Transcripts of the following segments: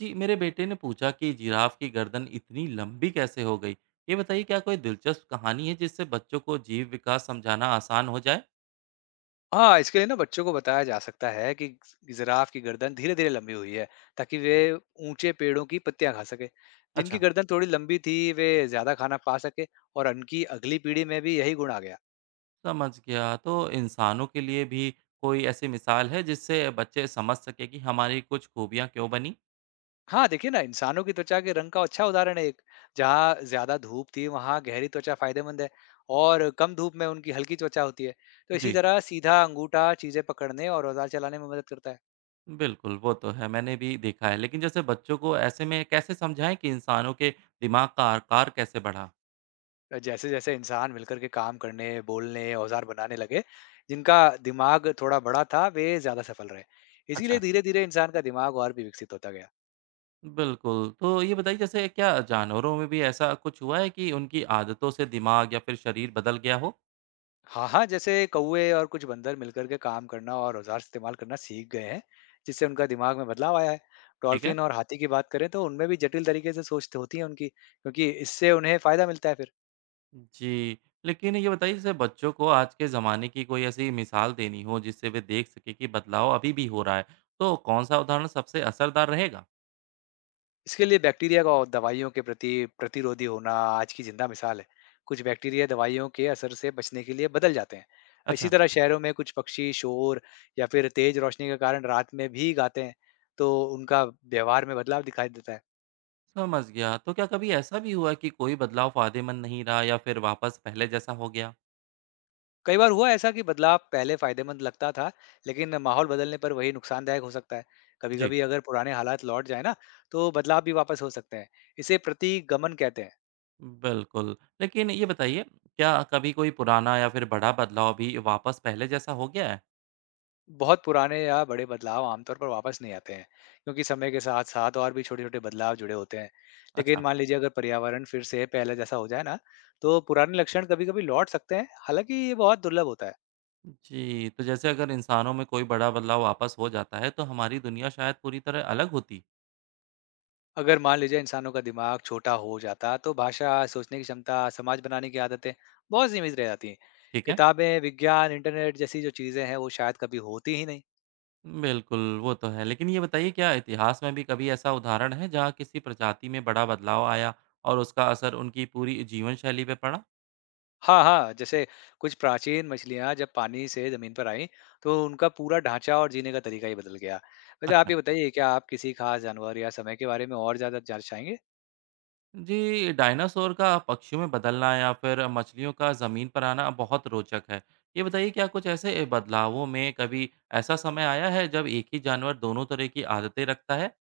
जी, मेरे बेटे ने पूछा कि जिराफ की गर्दन इतनी लंबी कैसे हो गई। ये बताइए, क्या कोई दिलचस्प कहानी है जिससे बच्चों को जीव विकास समझाना आसान हो जाए। हाँ, इसके लिए ना बच्चों को बताया जा सकता है कि जिराफ की गर्दन धीरे-धीरे लंबी हुई है, ताकि वे ऊँचे पेड़ों की पत्तियाँ खा सकें। जिनकी अच्छा। गर्दन थोड़ी लंबी थी, वे ज़्यादा खाना पा सके और उनकी अगली पीढ़ी में भी यही गुण आ गया। समझ गया। तो इंसानों के लिए भी कोई ऐसी मिसाल है जिससे बच्चे समझ सके कि हमारी कुछ खूबियाँ क्यों बनी। हाँ, देखिए ना, इंसानों की त्वचा के रंग का अच्छा उदाहरण है एक। जहाँ ज़्यादा धूप थी, वहाँ गहरी त्वचा फ़ायदेमंद है और कम धूप में उनकी हल्की त्वचा होती है। तो इसी जी, तरह सीधा अंगूठा चीज़ें पकड़ने और औज़ार चलाने में मदद करता है। बिल्कुल, वो तो है, मैंने भी देखा है। लेकिन जैसे बच्चों को ऐसे में कैसे समझाएं कि इंसानों के दिमाग का आकार कैसे बढ़ा। जैसे जैसे इंसान मिलकर के काम करने, बोलने, औज़ार बनाने लगे, जिनका दिमाग थोड़ा बड़ा था, वे ज़्यादा सफल रहे। इसीलिए अच्छा। धीरे-धीरे इंसान का दिमाग और भी विकसित होता गया। बिल्कुल, तो ये बताइए, जैसे क्या जानवरों में भी ऐसा कुछ हुआ है कि उनकी आदतों से दिमाग या फिर शरीर बदल गया हो? हाँ, हाँ, जैसे कौवे और कुछ बंदर मिलकर के काम करना और औज़ार इस्तेमाल करना सीख गए हैं, जिससे उनका दिमाग में बदलाव आया है। ठीक है? डॉल्फिन और हाथी की बात करें, तो उनमें भी जटिल तरीके से सोच तो होती है उनकी, क्योंकि इससे उन्हें फ़ायदा मिलता है फिर। जी, लेकिन ये बताइए, जैसे बच्चों को आज के ज़माने की कोई ऐसी मिसाल देनी हो जिससे वे देख सकें कि बदलाव अभी भी हो रहा है, तो कौन-सा उदाहरण सबसे असरदार रहेगा? इसके लिए बैक्टीरिया का और दवाइयों के प्रति प्रतिरोधी होना आज की जिंदा मिसाल है। कुछ बैक्टीरिया दवाइयों के असर से बचने के लिए बदल जाते हैं। इसी अच्छा। तरह शहरों में कुछ पक्षी शोर या फिर तेज रोशनी के कारण रात में भी गाते हैं। तो उनका व्यवहार में बदलाव दिखाई देता है। समझ गया, तो क्या कभी ऐसा भी हुआ कि कोई बदलाव फ़ायदेमंद नहीं रहा या फिर वापस पहले जैसा हो गया? कई बार हुआ ऐसा कि बदलाव पहले फायदेमंद लगता था, लेकिन माहौल बदलने पर वही नुकसानदायक हो सकता है। कभी जी। कभी अगर पुराने हालात लौट जाए ना, तो बदलाव भी वापस हो सकते हैं। इसे प्रतिगमन कहते हैं। बिल्कुल, लेकिन ये बताइए, क्या कभी कोई पुराना या फिर बड़ा बदलाव भी वापस पहले जैसा हो गया है? बहुत पुराने या बड़े बदलाव आमतौर पर वापस नहीं आते हैं, क्योंकि समय के साथ साथ और भी छोटे छोटे बदलाव जुड़े होते हैं। लेकिन अच्छा। मान लीजिए अगर पर्यावरण फिर से पहले जैसा हो जाए ना, तो पुराने लक्षण कभी कभी लौट सकते हैं। हालांकि ये बहुत दुर्लभ होता है। जी, तो जैसे अगर इंसानों में कोई बड़ा बदलाव वापस हो जाता है, तो हमारी दुनिया शायद पूरी तरह अलग होती। अगर मान लीजिए इंसानों का दिमाग छोटा हो जाता, तो भाषा सोचने की क्षमता समाज बनाने की आदतें बहुत सीमित रह जाती हैं। ठीक है? किताबें विज्ञान इंटरनेट जैसी जो चीजें हैं वो शायद कभी होती ही नहीं। बिल्कुल, वो तो है। लेकिन ये बताइए, क्या इतिहास में भी कभी ऐसा उदाहरण है जहाँ किसी प्रजाति में बड़ा बदलाव आया और उसका असर उनकी पूरी जीवन शैली पे पड़ा? हाँ, हाँ, जैसे कुछ प्राचीन मछलियाँ जब पानी से ज़मीन पर आईं, तो उनका पूरा ढाँचा और जीने का तरीका ही बदल गया। वैसे आप अच्छा। ये बताइए, क्या आप किसी खास जानवर या समय के बारे में और ज़्यादा जानना चाहेंगे? जी, डायनासोर का पक्षियों में बदलना या फिर मछलियों का ज़मीन पर आना बहुत रोचक है। ये बताइए, क्या कुछ ऐसे बदलावों में कभी ऐसा समय आया है जब एक ही जानवर दोनों तरह की आदतें रखता है?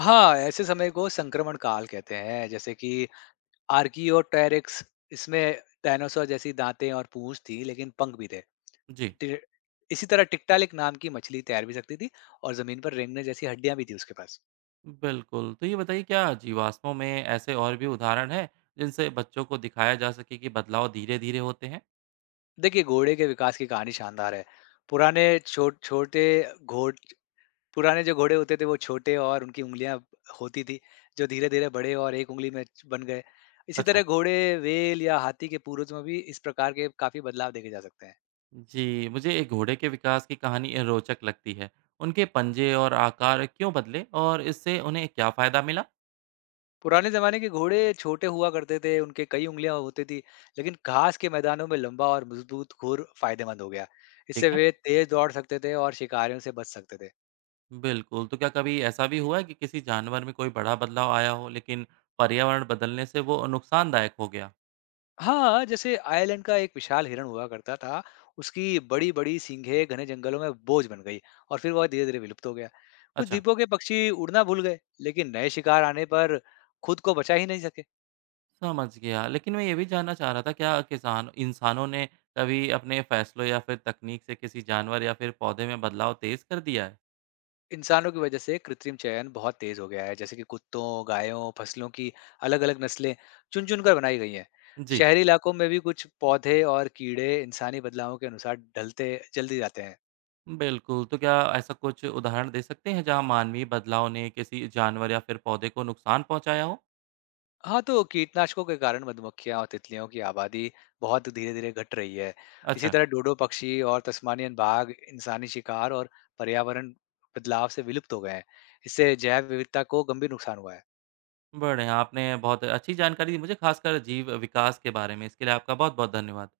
हाँ, ऐसे समय को संक्रमण काल कहते हैं, जैसे कि आर्कियोटेरिक्स, इसमें डायनासोर जैसी दाँतें और पूँछ थी, लेकिन पंख भी थे। जी। टे इसी तरह टिक्टालिक नाम की मछली तैर भी सकती थी और ज़मीन पर रेंगने जैसी हड्डियाँ भी थी उसके पास। बिल्कुल, तो ये बताइए, क्या जीवाश्मों में ऐसे और भी उदाहरण हैं जिनसे बच्चों को दिखाया जा सके कि बदलाव धीरे-धीरे होते हैं? देखिए, घोड़े के विकास की कहानी शानदार है। पुराने छो छोटे घोड़ पुराने जो घोड़े होते थे वो छोटे और उनकी उँगलियाँ होती थी, जो धीरे-धीरे बड़े और एक उँगली में च बन गए। इसी अच्छा। तरह घोड़े, व्हेल या हाथी के पूर्वज में भी इस प्रकार के काफ़ी बदलाव देखे जा सकते हैं। जी, मुझे एक घोड़े के विकास की कहानी रोचक लगती है। उनके पंजे और आकार क्यों बदले और इससे उन्हें क्या फ़ायदा मिला? पुराने ज़माने के घोड़े छोटे हुआ करते थे, उनके कई उँगलियाँ होती थी, लेकिन घास के मैदानों में लंबा और मज़बूत खुर फ़ायदेमंद हो गया। इससे ठीक है। वे तेज़ दौड़ सकते थे और शिकारियों से बच सकते थे। बिल्कुल, तो क्या कभी ऐसा भी हुआ है कि किसी जानवर में कोई बड़ा बदलाव आया हो, लेकिन पर्यावरण बदलने से वो नुकसानदायक हो गया? हाँ, जैसे आयरलैंड का एक विशाल हिरण हुआ करता था। उसकी बड़ी-बड़ी सींगें घने जंगलों में बोझ बन गई और फिर वह धीरे-धीरे विलुप्त हो गया। कुछ अच्छा। द्वीपों के पक्षी उड़ना भूल गए, लेकिन नए शिकार आने पर खुद को बचा ही नहीं सके। समझ गया। लेकिन मैं ये भी जानना चाह रहा था, क्या किसान इंसानों ने कभी अपने फैसलों या फिर तकनीक से किसी जानवर या फिर पौधे में बदलाव तेज़ कर दिया है? इंसानों की वजह से कृत्रिम चयन बहुत तेज हो गया है, जैसे कि कुत्तों, गायों, फसलों की अलग-अलग नस्लें चुन-चुन कर बनाई गई हैं। जी। शहरी इलाकों में भी कुछ पौधे और कीड़े इंसानी बदलावों के अनुसार ढलते जल्दी जाते हैं। बिल्कुल। तो क्या ऐसा कुछ उदाहरण दे सकते हैं जहाँ मानवीय बदलाव ने किसी जानवर या फिर पौधे को नुकसान पहुँचाया हो? हाँ, तो कीटनाशकों के कारण मधुमक्खियाँ और तितलियों की आबादी बहुत धीरे-धीरे घट रही है। इसी अच्छा। तरह डोडो पक्षी और तस्मानियन बाघ इंसानी शिकार और पर्यावरण बदलाव से विलुप्त हो गए हैं। इससे जैव विविधता को गंभीर नुकसान हुआ है। बढ़िया, आपने बहुत अच्छी जानकारी दी मुझे, खासकर जीव विकास के बारे में। इसके लिए आपका बहुत-बहुत धन्यवाद।